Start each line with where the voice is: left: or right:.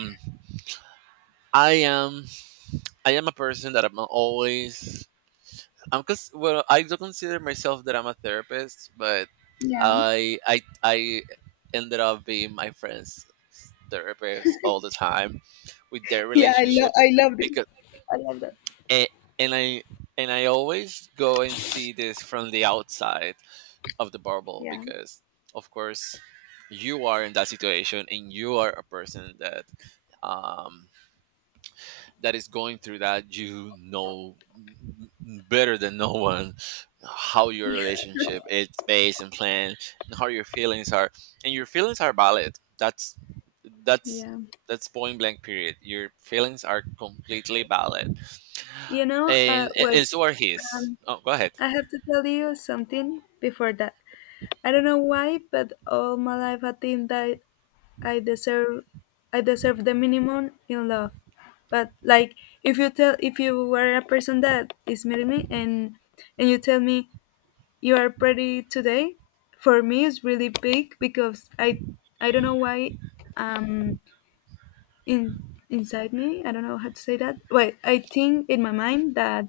right: Mm. I am I am a person that I'm always I'm cause well I do consider myself that I'm a therapist, but
left: Yeah.
right: I ended up being my friends' therapist all the time with their
left: Yeah, I love I
right: relationships
left: loved it.
right: because
left: I love that.
right: and, and I and I always go and see this from the outside of the bubble
left: Yeah.
right: because of course you are in that situation and you are a person that um that is going through that better than no one how your relationship is based and planned and how your feelings are, and your feelings are valid. That's
left: Yeah.
right: that's point blank period. Your feelings are completely valid, and
left: Wait,
right: so are his. Oh, go ahead.
left: I have to tell you something before that. I don't know why, but all my life I think that I deserve I deserve the minimum in love. But like if you were a person that is meeting me and you tell me you are pretty today, for me it's really big because I don't know why, um in inside me. I don't know how to say that. Wait, I think in my mind that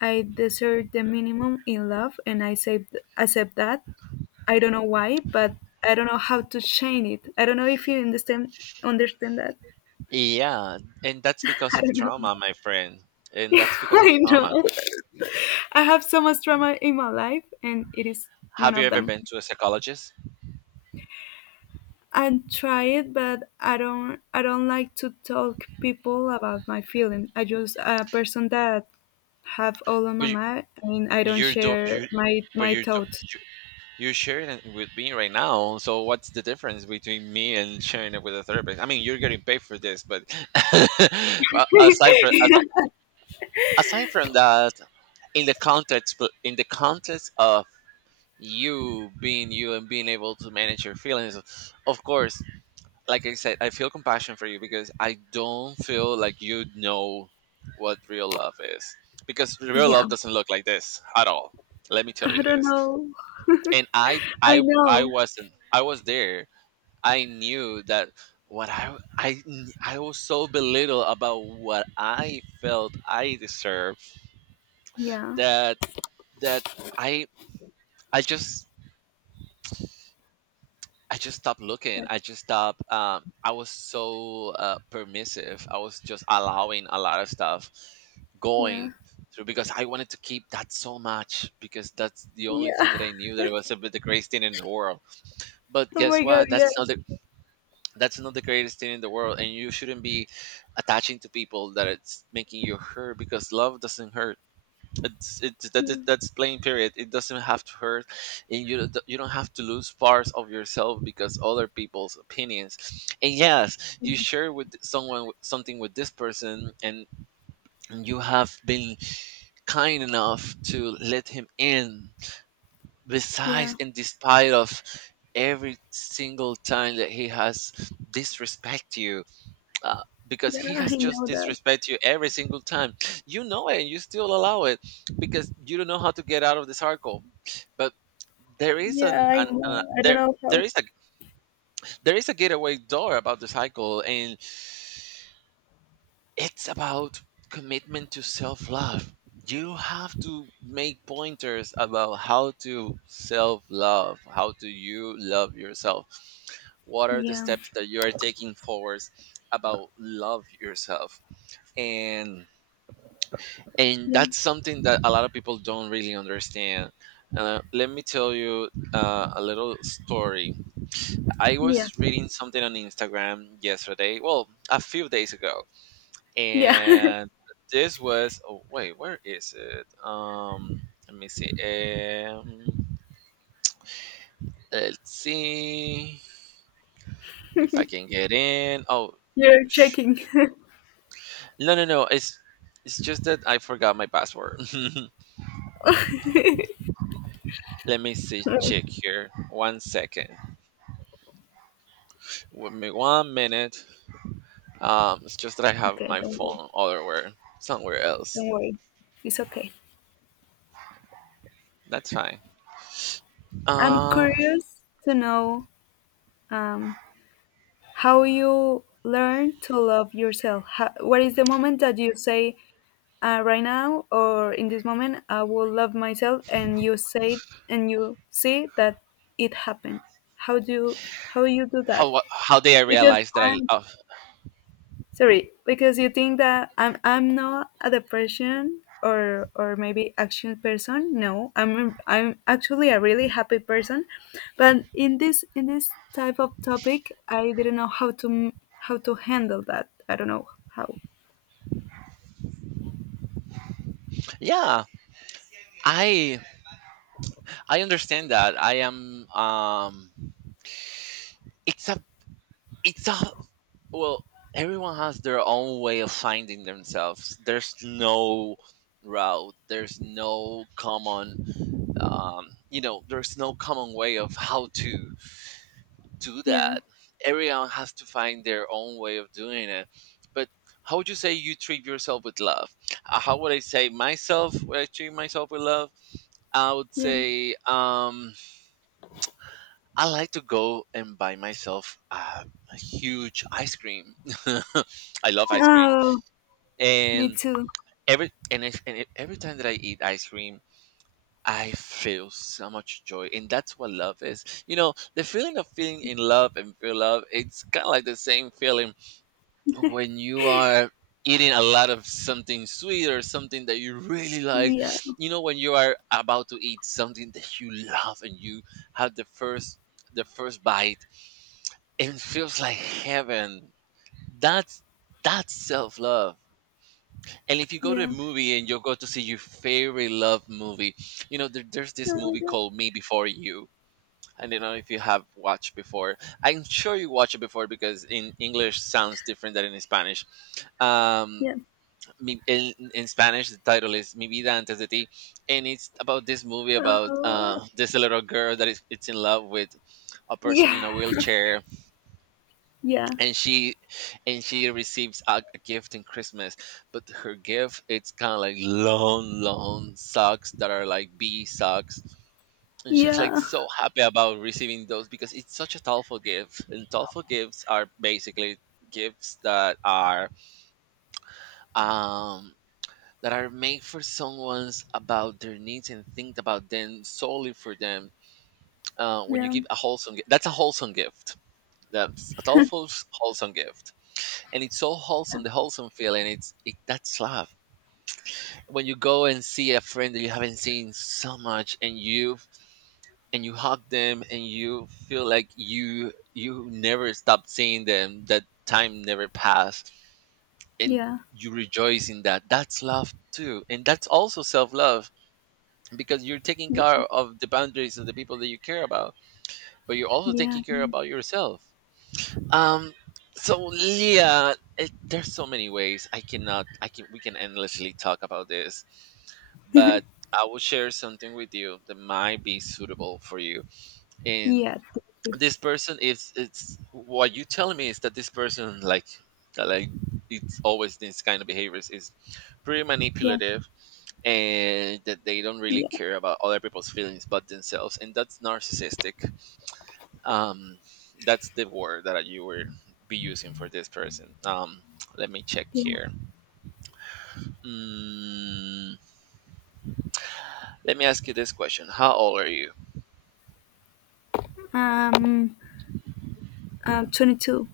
left: I deserve the minimum in love, and I say accept that. I don't know why, but I don't know how to change it. I don't know if you understand that.
right: Yeah, and that's because
left: I
right: of
left: don't know.
right: trauma, my friend. And that's because of
left: I know.
right: trauma.
left: I have so much trauma in my life, and it is one
right: Have you
left: of
right: ever
left: them.
right: been to a psychologist?
left: I try it, but I don't. I don't like to talk people about my feeling. I just a person that have all on my
right: But you,
left: mind. I mean, I don't
right: you're do
left: share
right: you
left: my
right: but
left: my
right: you're
left: thoughts.
right: do- You're sharing it with me right now. So what's the difference between me and sharing it with a therapist? I mean, you're getting paid for this, but well, aside from that, in the context in the context of you being you and being able to manage your feelings, of course, like I said, I feel compassion for you because I don't feel like you know what real love is, because real
left: Yeah,
right: love doesn't look like this at all. Let me tell
left: I
right: you
left: don't
right: this.
left: know.
right: And
left: I
right: I
left: know.
right: wasn't I was there. I knew that what I was so belittled about what I felt I deserved,
left: Yeah,
right: that that I I just stopped looking.
left: but
right: I just stopped. I was so permissive. I was just allowing a lot of stuff
left: yeah,
right: going through because I wanted to keep that so much, because that's the only
left: yeah.
right: thing that I knew that it was a bit the greatest thing in the world. But
left: Oh
right: guess
left: my god.
right: what?
left: Yeah,
right: That's not the greatest thing in the world, and you shouldn't be attaching to people that it's making you hurt, because love doesn't hurt.
left: yeah,
right: That's plain period. It doesn't have to hurt, and you don't have to lose parts of yourself because other people's opinions. And yes, you share with someone something with this person, and you have been kind enough to let him in,
left: yeah.
right: besides and despite of every single time that he has disrespect you, because
left: Yeah,
right: he has
left: I
right: just
left: know that.
right: disrespect you every single time. You know it, and you still allow it because you don't know how to get out of the circle. But there is
left: Yeah, I
right: an
left: know. I don't
right: there
left: know
right: there
left: how.
right: is a there is a getaway door about the cycle, and it's about commitment to self love. You have to make pointers about how to self love. How do you love yourself? What are the
left: Yeah,
right: steps that you are taking forwards about love yourself? And
left: yeah,
right: that's something that a lot of people don't really understand. Let me tell you a little story. I
left: yeah,
right: was reading something on Instagram yesterday, well, a few days ago,
left: yeah.
right: and this was, oh wait, where is it? Let me see. Um, let's see if I can get in. Oh,
left: You're
right: sh-
left: checking.
right: no, no, no. It's just that I forgot my password.
left: Okay,
right: Let me see. Check here. One second. With me one minute. It's just that I have my
left: don't worry.
right: phone otherwhere, somewhere else.
left: Don't worry, it's okay.
right: That's fine.
left: I'm
right: Um,
left: curious to know, um, how you learn to love yourself. How, what is the moment that you say, right now or in this moment, I will love myself, and you say and you see that it happened. How do you, how you do that?
right: how did I
left: Because
right: realize that I?
left: I'm
right: Oh,
left: sorry, because you think that I'm not a depression or maybe action person. No, I'm actually a really happy person, but in this type of topic, I didn't know how to handle that. I don't know how.
right: yeah, I I understand that. I am. It's a it's a Well, everyone has their own way of finding themselves. There's no route. There's no common. You know, there's no common way of how to do
left: Yeah,
right: that. Everyone has to find their own way of doing it. But how would you say you treat yourself with love? How would I say myself? Would I treat myself with love? I would
left: yeah.
right: say I like to go and buy myself a huge ice cream. I love ice cream,
left: Oh, me
right: and
left: too.
right: every and if- every time that I eat ice cream, I feel so much joy, and that's what love is. You know, the feeling of feeling in love and feel love, it's kind of like the same feeling when you are eating a lot of something sweet or something that you really like.
left: Yeah,
right: You know, when you are about to eat something that you love and you have the first bite and feels like heaven, that's that's self-love. And if you go to a
left: yeah.
right: movie and you go to see your favorite love movie, you know, there's this
left: Oh my
right: movie
left: god.
right: called Me Before You. I don't know if you have watched before. I'm sure you watched it before, because in English sounds different than in Spanish. Um,
left: Yeah.
right: in Spanish, the title is "Mi Vida Antes de Ti," and it's about this movie about
left: Oh.
right: this little girl that is, it's in love with a person in
left: Yeah.
right: a wheelchair,
left: Yeah.
right: and she receives a gift in Christmas, but her gift it's kind of like long, long socks that are like bee socks, and she's like
left: Yeah.
right: so happy about receiving those because it's such a thoughtful gift, and thoughtful gifts are basically gifts um that are made for someone's about their needs and think about them solely for them. When you give a wholesome, that's a wholesome gift. That's a thoughtful, wholesome gift, and it's so wholesome. The wholesome feeling, that's love. When you go and see a friend that you haven't seen so much, and you hug them, and you feel like you never stop seeing them. That time never passed, and
left: Yeah.
right: you rejoice in that. That's love too, and that's also self love because you're taking care
left: Yeah.
right: of the boundaries of the people that you care about, but you're also
left: Yeah.
right: taking care
left: Yeah.
right: about yourself. Um, so yeah, there's so many ways. I cannot. I can. We can endlessly talk about this, but I will share something with you that might be suitable for you. And
left: Yeah.
right: this person is. it's what you telling me is that this person, like, it's always these kind of behaviors is pretty
left: Yeah.
right: manipulative, and that they don't really
left: Yeah.
right: care about other people's feelings but themselves, and that's narcissistic. um that's the word that you were be using for this person. Let me check
left: Yeah.
right: here. Mm, let me ask you this question: how old are you?
left: Um, I'm 22.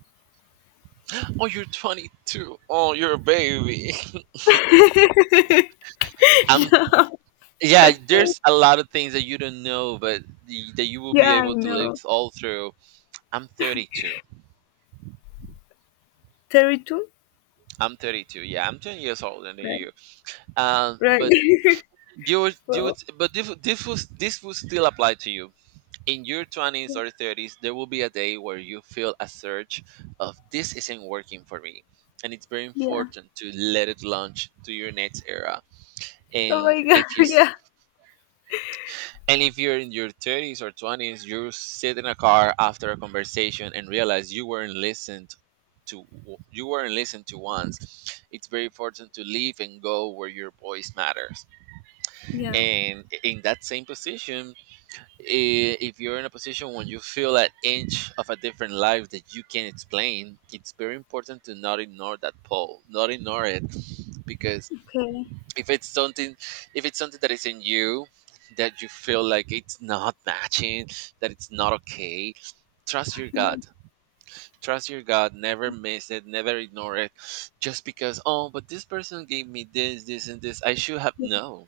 right: Oh, you're 22. Oh, you're a baby. I'm
left: No.
right: yeah there's a lot of things that you don't know, but that you will be
left: Yeah, I
right: able to live
left: know.
right: all through. I'm 32.
left: 32?
right: I'm 32, yeah, I'm 10 years older than
left: Right.
right: you. Um,
left: Right.
right: but you would,
left: Well,
right: but this, would- this was this will still apply to you. In your 20s or 30s there will be a day where you feel a surge of, this isn't working for me, and it's very
left: yeah.
right: important to let it launch to your next era.
left: Oh
right: and
left: my god,
right: if you s-
left: yeah.
right: and if you're in your 30s or 20s, you sit in a car after a conversation and realize you weren't listened to. You weren't listened to once. It's very important to leave and go where your voice matters.
left: Yeah.
right: And in that same position, if you're in a position when you feel an inch of a different life that you can explain, it's very important to not ignore that pull, not ignore it, because
left: Okay.
right: if it's something, if it's something that is in you that you feel like it's not matching, that it's not okay, trust your
left: Yeah.
right: gut. Trust your gut. Never miss it. Never ignore it. Just because, oh, but this person gave me this, this, and this, I should have.
left: Yeah.
right: No,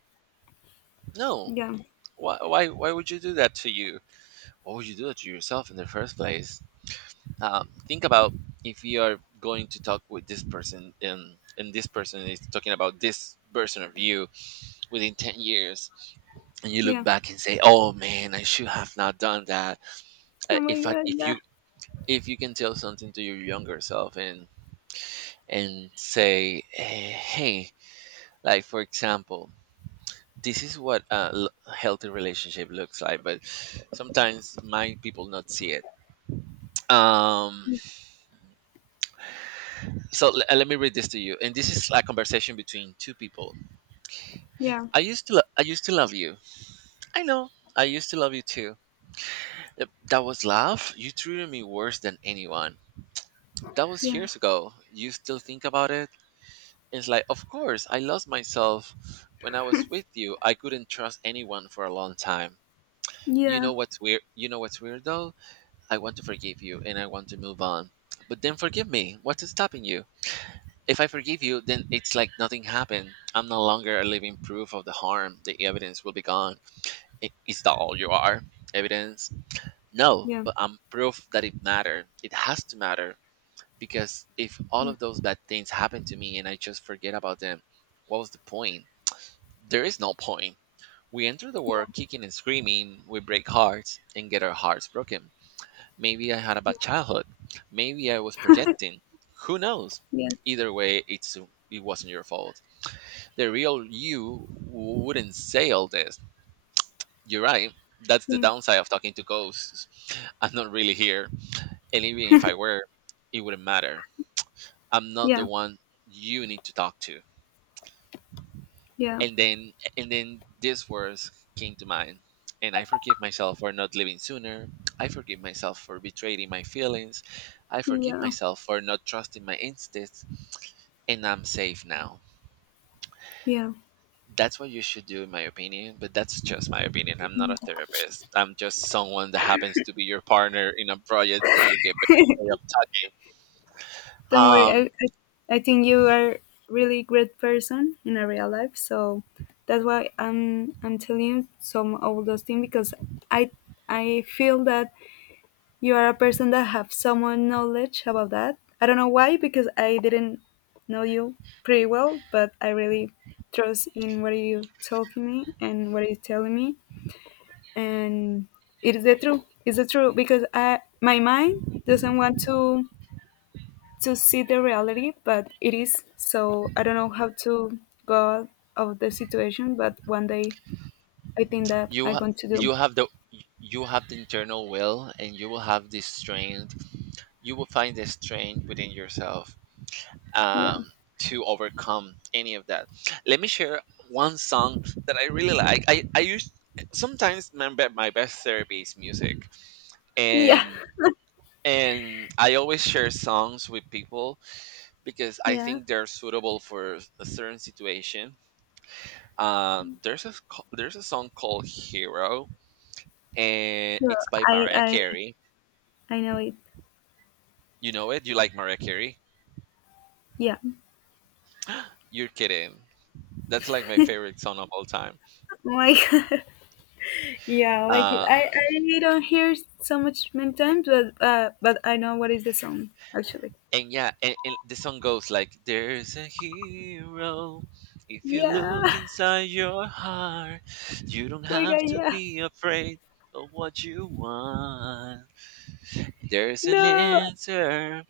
right: no.
left: Yeah.
right: Why would you do that to you? What would you do to yourself in the first place? Think about, if you are going to talk with this person, and this person is talking about this version of you within 10 years, and you look
left: Yeah.
right: back and say, "Oh man, I should have not done that."
left: Oh my god,
right: If
left: yeah.
right: you, if you can tell something to your younger self and say, eh, "Hey, like for example." This is what a healthy relationship looks like, but sometimes my people not see it. Um, So let me read this to you, and this is a conversation between two people.
left: Yeah.
right: I used to love you. I know, I used to love you too. That was love. You treated me worse than anyone. That was
left: Yeah.
right: years ago. You still think about it? It's like, of course, I lost myself when I was with you. I couldn't trust anyone for a long time. You
left: Yeah.
right: know what's weird? You know what's weird though? I want to forgive you and I want to move on. But then forgive me. What's stopping you? If I forgive you, then it's like nothing happened. I'm no longer a living proof of the harm. The evidence will be gone. Is that all you are? Evidence? No,
left: Yeah.
right: but I'm proof that it mattered. It has to matter, because if all of those bad things happen to me and I just forget about them, what was the point? There is no point. We enter the
left: Yeah.
right: world
left: Yeah.
right: kicking and screaming, we break hearts and get our hearts broken. Maybe I had a bad childhood. Maybe I was projecting. Who knows?
left: Yeah. Yeah.
right: Either way, it wasn't your fault, the real you wouldn't say all this. You're right. That's the downside of talking to ghosts. I'm not really here. And even if I were, it wouldn't matter. I'm not the
left: Yeah.
right: one you need to talk to.
left: Yeah. Yeah.
right: And then and then these words came to mind. And I forgive myself for not living sooner. I forgive myself for betraying my feelings. I forgive
left: Yeah.
right: myself for not trusting my instincts. And I'm safe now.
left: Yeah.
right: That's what you should do, in my opinion, but that's just my opinion. I'm not a therapist. I'm just someone that happens to be your partner in a project where you get paid up
left: Don't worry.
right: talking.
left: I think you are really great person in a real life. So that's why I'm telling you some of those things because I I feel that you are a person that have some more knowledge about that. I don't know why because I didn't know you pretty well, but I really trust in what you talking me and what you telling me, and it is the truth. It's the truth because I my mind doesn't want to see the reality, but it is. So I don't know how to go out of the situation, but one day I think that
right: You
left: I'm
right: ha-
left: going to do.
right: you have the you have the internal will and you will have this strength. You will find the strength within yourself
left: Yeah.
right: um to overcome any of that. Let me share one song that I really like. I use sometimes my, my best therapy is music,
left: Yeah.
right: and I always share songs with people because I
left: Yeah.
right: think they're suitable for a certain situation. There's a song called Hero, and
left: Sure.
right: it's by
left: I
right: Mariah
left: I
right: Carey.
left: I know it.
right: You know it? You like Mariah Carey?
left: Yeah.
right: You're kidding. That's like my favorite song of all time.
left: Like yeah, like it.
right: uh,
left: I don't hear it so much many times, but I know what is the song actually.
right: and yeah, and the song goes like, there's a hero if you
left: Yeah.
right: look inside your heart, you don't
left: Like I
right: have to
left: yeah.
right: be afraid of what you want. There's an
left: No,
right: answer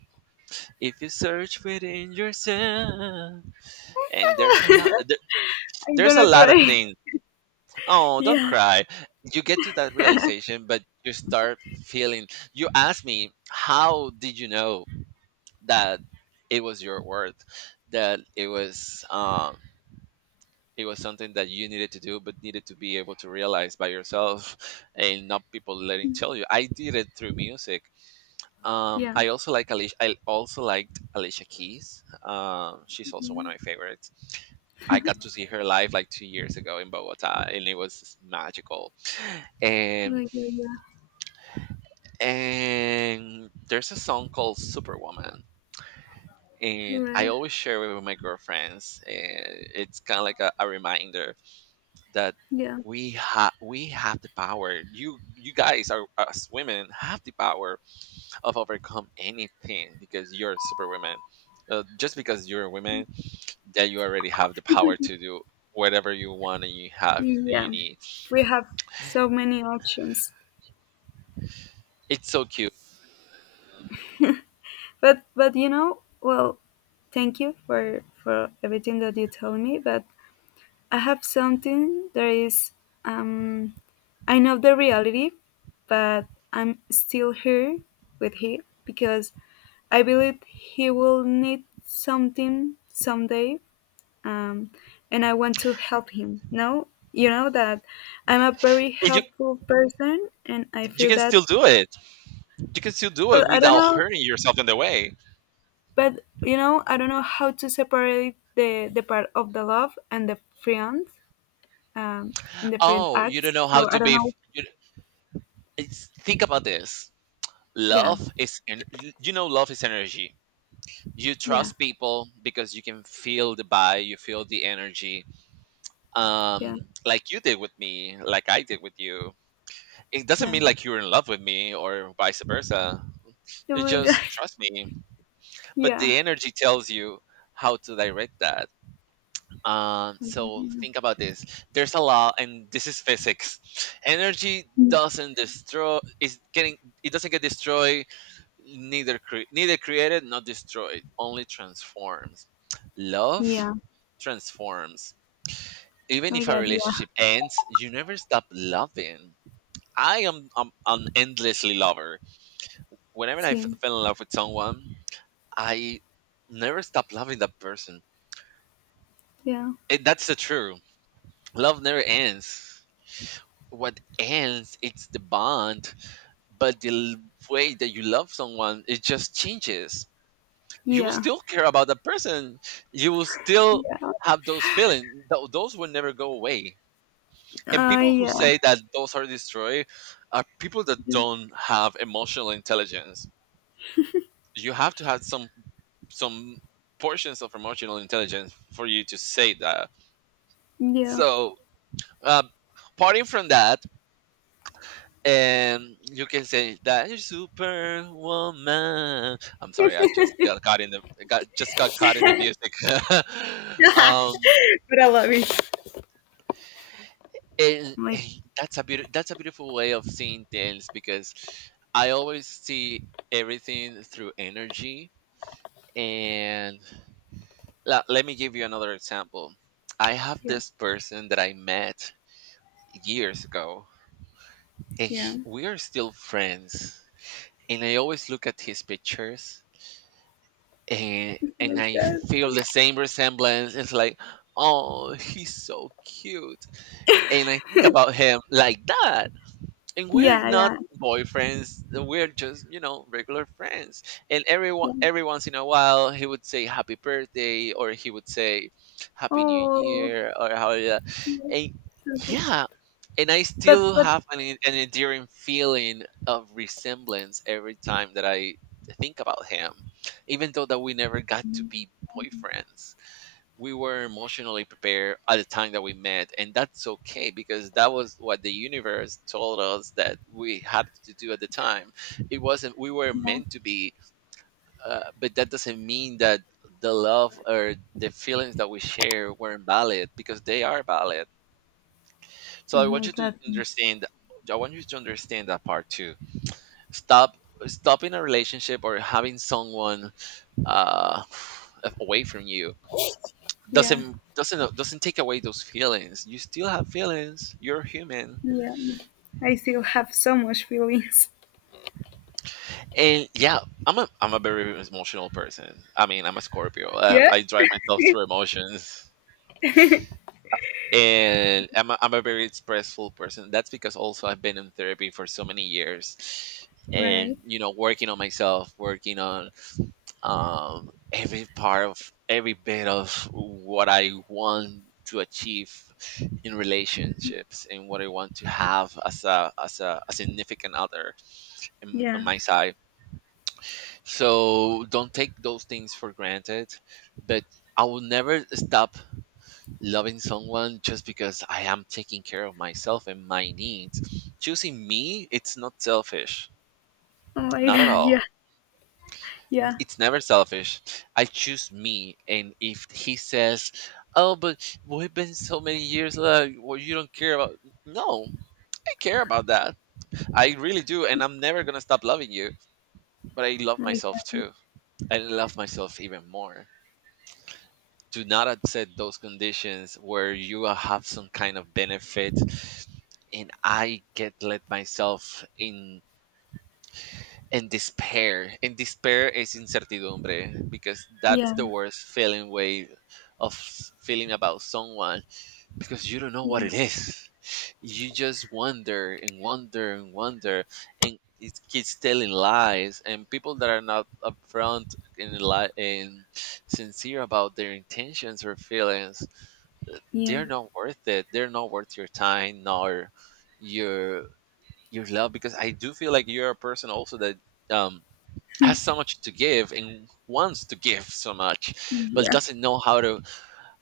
right: if you search within yourself. And there's a lot there,
left: I'm
right: there's a
left: gonna
right: lot of
left: cry.
right: things. Oh, don't
left: Yeah.
right: cry. You get to that realization, but you start feeling, you ask me, how did you know that it was your worth? That it was something that you needed to do, but needed to be able to realize by yourself and not people letting tell you. I did it through music.
left: Yeah.
right: I also like Alicia. I also liked Alicia Keys. She's also one of my favorites. I got to see her live like 2 years ago in Bogota, and it was just magical. And
left: Like yeah. Yeah.
right: and there's a song called Superwoman, and I
left: Right.
right: always share it with my girlfriends, and it's kind of like a reminder that
left: Yeah.
right: we have the power. You guys are, us women have the power of overcome anything because you're superwoman. Just because you're a woman, that you already have the power to do whatever you want and you have you
left: Yeah,
right: need.
left: we have so many options.
right: It's so cute.
left: But you know, well, thank you for everything that you tell me. But I have something that is, um, I know the reality, but I'm still here with him because I believe he will need something someday, um, and I want to help him. No, you know that I'm a very
right: And you
left: helpful person, and I
right: you
left: feel
right: can
left: that
right: still do it. You can still do it
left: but I don't
right: without
left: know.
right: hurting yourself in the way.
left: But you know, I don't know how to separate the part of the love um, and the friend
right: Oh, you don't
left: acts.
right: know how
left: So I
right: to
left: don't
right: be.
left: know.
right: You, it's, think about this.
left: Yeah,
right: Love is, you know, love is energy. You
left: yeah,
right: trust people because you can feel the vibe, you feel the energy,
left: yeah,
right: like you did with me, like I did with you. It doesn't
left: yeah.
right: mean like you're in love with me or vice versa.
left: Oh
right: You
left: my god.
right: just trust me. But
left: Yeah.
right: the energy tells you how to direct that. So
left: Mhm.
right: think about this. There's a law, and this is physics. Energy doesn't destroy. Is getting. It doesn't get destroyed. Neither created, not destroyed. Only transforms. Love
left: Yeah.
right: transforms. Even
left: My
right: if our
left: god.
right: relationship
left: Yeah.
right: ends, you never stop loving. I am an endlessly lover. Whenever I
left: See.
right: fell in love with someone, I never stopped loving that person.
left: Yeah.
right: It, that's the truth. Love never ends. What ends, it's the bond. But way that you love someone, it just changes. You will
left: Yeah.
right: still care about that person. You will still have those feelings. Those will never go away. And people who
left: Yeah.
right: say that those are destroyed are people that
left: Yeah.
right: don't have emotional intelligence. You have to have some some portions of emotional intelligence for you to say that.
left: Yeah.
right: So, uh, parting from that, and you can say that you're superwoman. I'm sorry, I just got caught in the got caught in the music. um,
left: But I love it.
right: and,
left: My
right: and that's a beautiful way of seeing things because I always see everything through energy. And let me give you another example. I have
left: yeah.
right: this person that I met years ago, and
left: Yeah.
right: we are still friends. And I always look at his pictures, and
left: Oh my
right: I
left: god.
right: feel the same resemblance. It's like, oh, he's so cute, and I think about him like that. And we're
left: Yeah.
right: not
left: Yeah.
right: boyfriends. Uh, we're just, you know, regular friends, and
left: Yeah.
right: every once in a while, he would say happy birthday, or he would say happy new
left: Oh.
right: year or how.
left: Yeah.
right: And
left: So sweet.
right: yeah, and I still
left: But
right: have an, an endearing feeling of resemblance every time that I think about him, even though that we never got to be boyfriends. We were emotionally prepared at the time that we met, and that's okay because that was what the universe told us that we had to do at the time. It wasn't, we were
left: yeah.
right: meant to be. Uh, but that doesn't mean that the love or the feelings that we share weren't valid, because they are valid. So
left: Oh
right: I want
left: my
right: you to
left: god.
right: understand, I want you to understand that part too. stop Stopping a relationship or having someone uh, away from you
left: Yeah,
right: doesn't doesn't take away those feelings. You still have feelings. You're human,
left: yeah. I still have so much feelings.
right: and yeah, I'm a very emotional person. I mean, I'm a Scorpio.
left: Yeah?
right: I drive myself through emotions, and I'm a very expressful person. That's because also I've been in therapy for so many years, and
left: Right?
right: you know, working on myself, working on every part of every bit of what I want to achieve in relationships and what I want to have as a as a significant other in, on
left: Yeah.
right: my side. So don't take those things for granted, but I will never stop loving someone just because I am taking care of myself and my needs. Choosing me, it's not selfish,
left: Oh my
right: not at
left: god.
right: all.
left: Yeah, yeah.
right: It's never selfish. I choose me, and if he says, "Oh, but we've been so many years, well, you don't care about," no, I care about that. I really do, and I'm never gonna stop loving you. But I
left: Oh
right: love
left: my
right: myself
left: god.
right: too. I love myself even more. Do not accept those conditions where you have some kind of benefit, and I get let myself in and despair, and despair is incertidumbre, because that's
left: Yeah,
right: the worst feeling way of feeling about someone, because you don't know what
left: yeah,
right: it is, you just wonder and wonder and wonder, and it keeps telling lies, and people that are not upfront and, and sincere about their intentions or feelings,
left: yeah,
right: they're not worth it. They're not worth your time nor your love, because I do feel like you're a person also that um has so much to give and wants to give so much but
left: yeah,
right: doesn't know how to,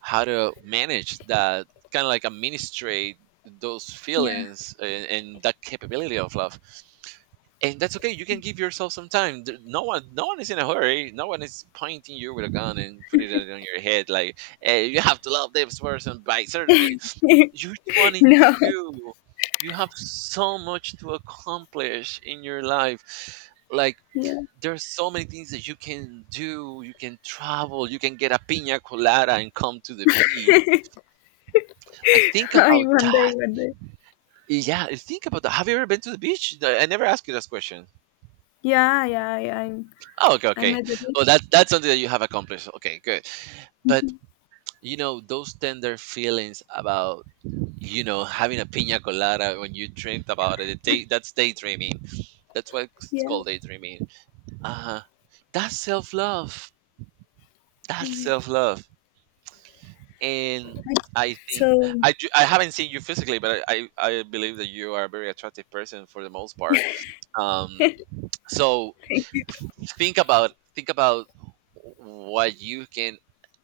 right: how to manage that, kind of like administrate those
left: yeah.
right: feelings and, that capability of love. And that's okay, you can give yourself some time. No one is in a hurry, no one is pointing you with a gun and putting it on your head like, hey, you have to love this person by certain. You're
left: No.
right: 22, you have so much to accomplish in your life. Like,
left: Yeah.
right: there's so many things that you can do. You can travel. You can get a pina colada and come to the beach. Like, think
left: I
right: about
left: one
right: that.
left: day, one day.
right: Yeah, think about that. Have you ever been to the beach? No, I never asked you this question.
left: Yeah, yeah, yeah. I'm,
right: Oh, okay,
left: I'm
right: okay.
left: at the
right: Well, that that's something that you have accomplished. Okay, good. But
left: bit.
right: you know those tender feelings about, you know, having a pina colada when you dreamt about it. Day, that's daydreaming. That's what it's
left: Yeah.
right: called, daydreaming. Uh huh. That's self love. That's
left: Right.
right: self love. And I think,
left: So,
right: I haven't seen you physically, but I believe that you are a very attractive person for the most part. Um,
left: thank
right: so
left: you.
right: think about, think about what you can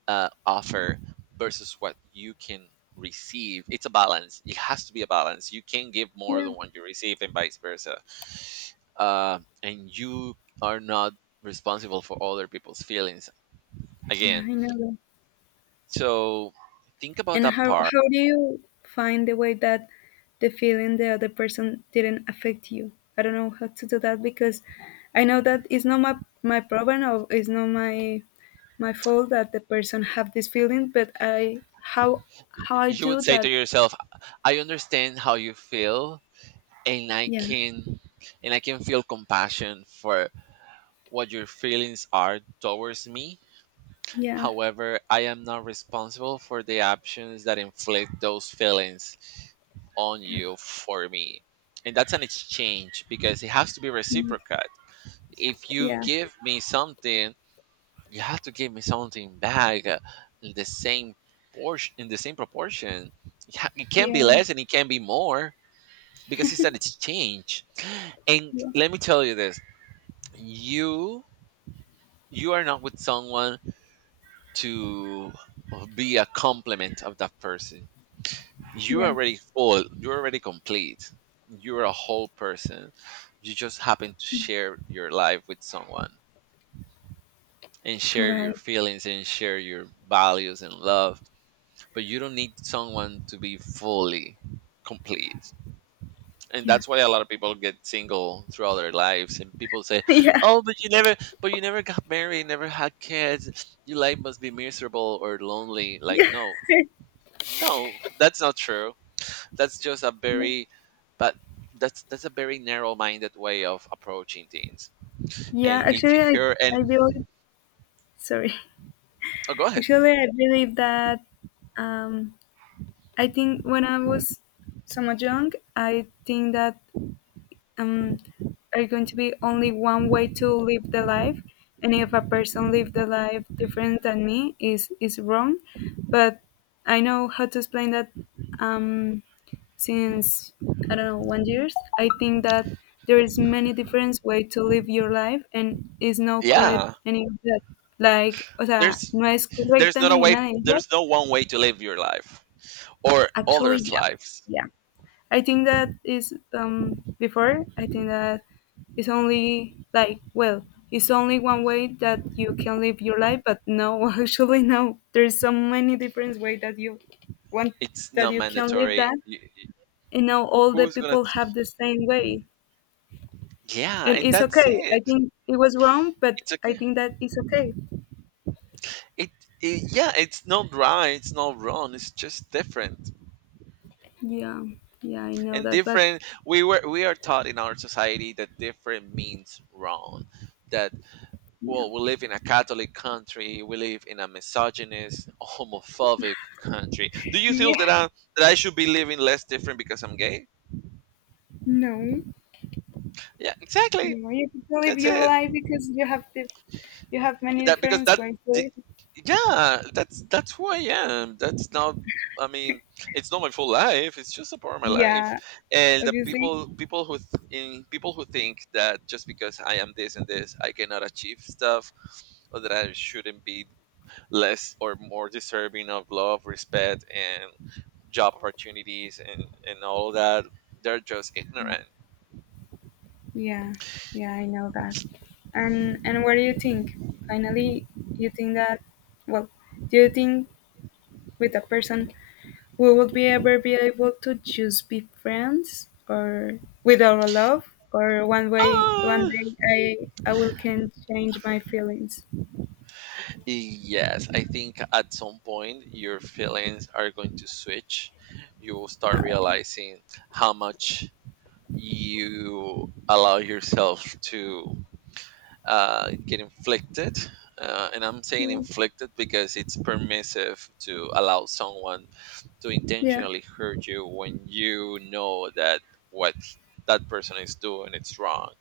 right: offer versus what you can receive. It's a balance. It has to be a balance. You can give more than
left: Yeah.
right: what you receive, and vice versa. And you are not responsible for other people's feelings
left: Yeah,
right: again.
left: I know.
right: So think about
left: And
right: that
left: how
right: part.
left: how do you find the way that the feeling the other person didn't affect you? I don't know how to do that because I know that it's not my problem or it's not my fault that the person have this feeling, but I how I
right: You would
left: do
right: say to
left: that?
right: yourself, I understand how you feel and I
left: Yeah,
right: can and I can feel compassion for what your feelings are towards me.
left: yeah,
right: However, I am not responsible for the actions that inflict those feelings on
left: yeah,
right: you for me. And that's an exchange because it has to be
left: mm,
right: reciprocal. If you
left: yeah,
right: give me something, you have to give me something back in the same proportion. It can be
left: yeah,
right: less and it can be more because it's an exchange. And
left: yeah,
right: let me tell you this: you you are not with someone to be a complement of that person. You're
left: yeah.
right: already full. You're already complete. You're a whole person. You just happen to share your life with someone and share your
left: Right.
right: feelings and share your values and love, but you don't need someone to be fully complete. And
left: Yeah.
right: that's why a lot of people get single throughout their lives, and people say,
left: yeah.
right: oh, but you never got married, never had kids, your life must be miserable or lonely. Like,
left: Yeah.
right: no, no, that's not true. That's just a
left: yeah.
right: very— But that's a very narrow-minded way of approaching things.
left: Yeah.
right: And if
left: Actually,
right: you
left: I
right: hear— and
left: I feel sorry.
right: oh, go ahead.
left: Actually, I believe that, um, I think when I was somewhat young, I think that, um, are going to be only one way to live the life. And if a person live the life different than me, is wrong. But I know how to explain that. Um, since I don't know one years, I think that there is many different way to live your life, and is no correct
right: Yeah,
left: any of that. Like, o sea,
right: there's
left: no es
right: there's
left: correcta
right: not a way,
left: ninguna de ellas.
right: there's no one way to live your life or
left: Actually,
right: others'
left: yeah,
right: lives.
left: yeah. I think that is before I think that it's only like well it's only one way that you can live your life, but no. Actually no, there's so many different ways that you want
right: It's
left: that
right: not
left: you can live
right: mandatory.
left: that,
right: Y-
left: and now all the
right: Who's gonna?
left: people have the same way,
right: Yeah,
left: and
right: and
left: it's
right: that's
left: okay. I
right: it.
left: think it was wrong, but
right: It's
left: I
right: okay.
left: think that it's okay.
right: It, it, yeah, it's not right. It's not wrong. It's just different.
left: Yeah, yeah, I know
right: And
left: that, but
right: different— we were we are taught in our society that different means wrong. That—
left: yeah,
right: well, we live in a Catholic country. We live in a misogynist, homophobic country. Do you feel
left: yeah,
right: that I should be living less different because I'm gay?
left: no.
right: Yeah, exactly.
left: No, you get live
right: That's
left: your
right: it.
left: life because you have the, you have many
right: That because
left: different
right: that
left: ways to
right: the-
left: live.
right: Yeah, that's who I am. That's not— I mean, it's not my full life, it's just a part of my life.
left: Yeah,
right: And the
left: obviously.
right: people who think that just because I am this and this I cannot achieve stuff, or that I shouldn't be less or more deserving of love, respect, and job opportunities, and all that, they're just
left: Yeah,
right: ignorant.
left: yeah, yeah. I know that. And what do you think? Finally, you think that? Well, do you think with a person we would be ever be able to just be friends, or with our love, or one way, one
right: Ah,
left: day I will can change my feelings.
right: Yes, I think at some point your feelings are going to switch. You will start realizing how much you allow yourself to get inflicted. And I'm saying
left: Yeah,
right: inflicted because it's permissive to allow someone to
left: yeah,
right: intentionally hurt you when you know that what that person is doing it's wrong,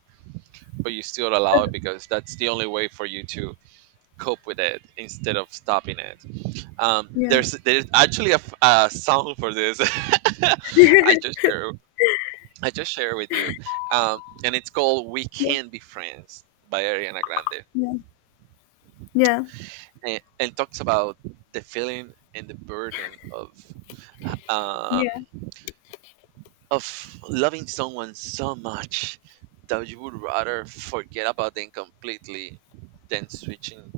right: but you still allow it
left: that-
right: because that's the only way for you to cope with it instead of stopping it.
left: yeah,
right: There's actually a, a song for this. I just share I just share with you, and it's called "We
left: yeah,
right: Can Be Friends" by Ariana Grande,
left: yeah, yeah.
right: and talks about the feeling and the burden um,
left: Yeah.
right: of loving someone so much that you would rather forget about them completely than switching.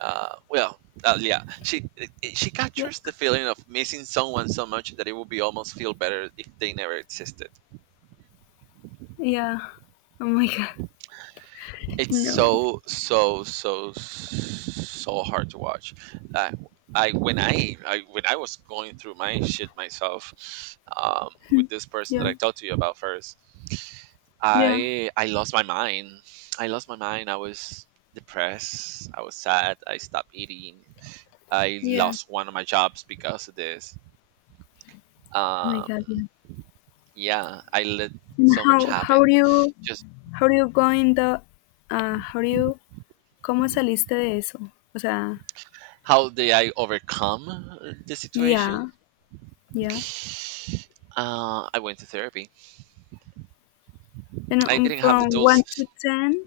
right: uh, well, yeah, she she
left: Yeah.
right: captures the feeling of missing someone so much that it would be almost feel better if they never existed.
left: Yeah. Oh my god.
right: It's
left: No.
right: so so so so hard to watch. Uh, I I when I was going through my shit myself, with this person that
left: Yeah.
right: I talked to you about first,
left: Yeah.
right: I lost my mind. I lost my mind. I was depressed. I was sad. I stopped eating. I
left: Yeah.
right: lost one of my jobs because of this.
left: Oh my
right: um
left: god. Yeah.
right: yeah, I let
left: And
right: so much happen, just—
left: how do you going? The How do you cómo saliste de eso? O sea,
right: How did I overcome the
left: yeah.
right: situation?
left: Yeah.
right: I went to therapy.
left: And,
right: I didn't have the
left: from
right: tools.
left: 1 to 10,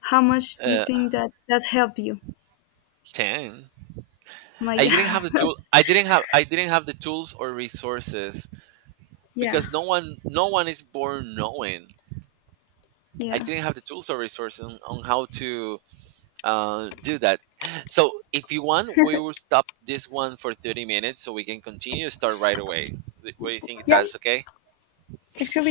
left: how much do you
right: uh
left: think that that helped you?
right: 10.
left: My
right: I didn't have the tool I didn't have I didn't have the tools or resources,
left: yeah.
right: because no one is born knowing. I
left: Yeah.
right: didn't have the tools or resources on how to do that. So if you want, we will stop this one for 30 minutes so we can continue, start right away. Th- what do you think,
left: Yeah,
right: that's okay?
left: actually,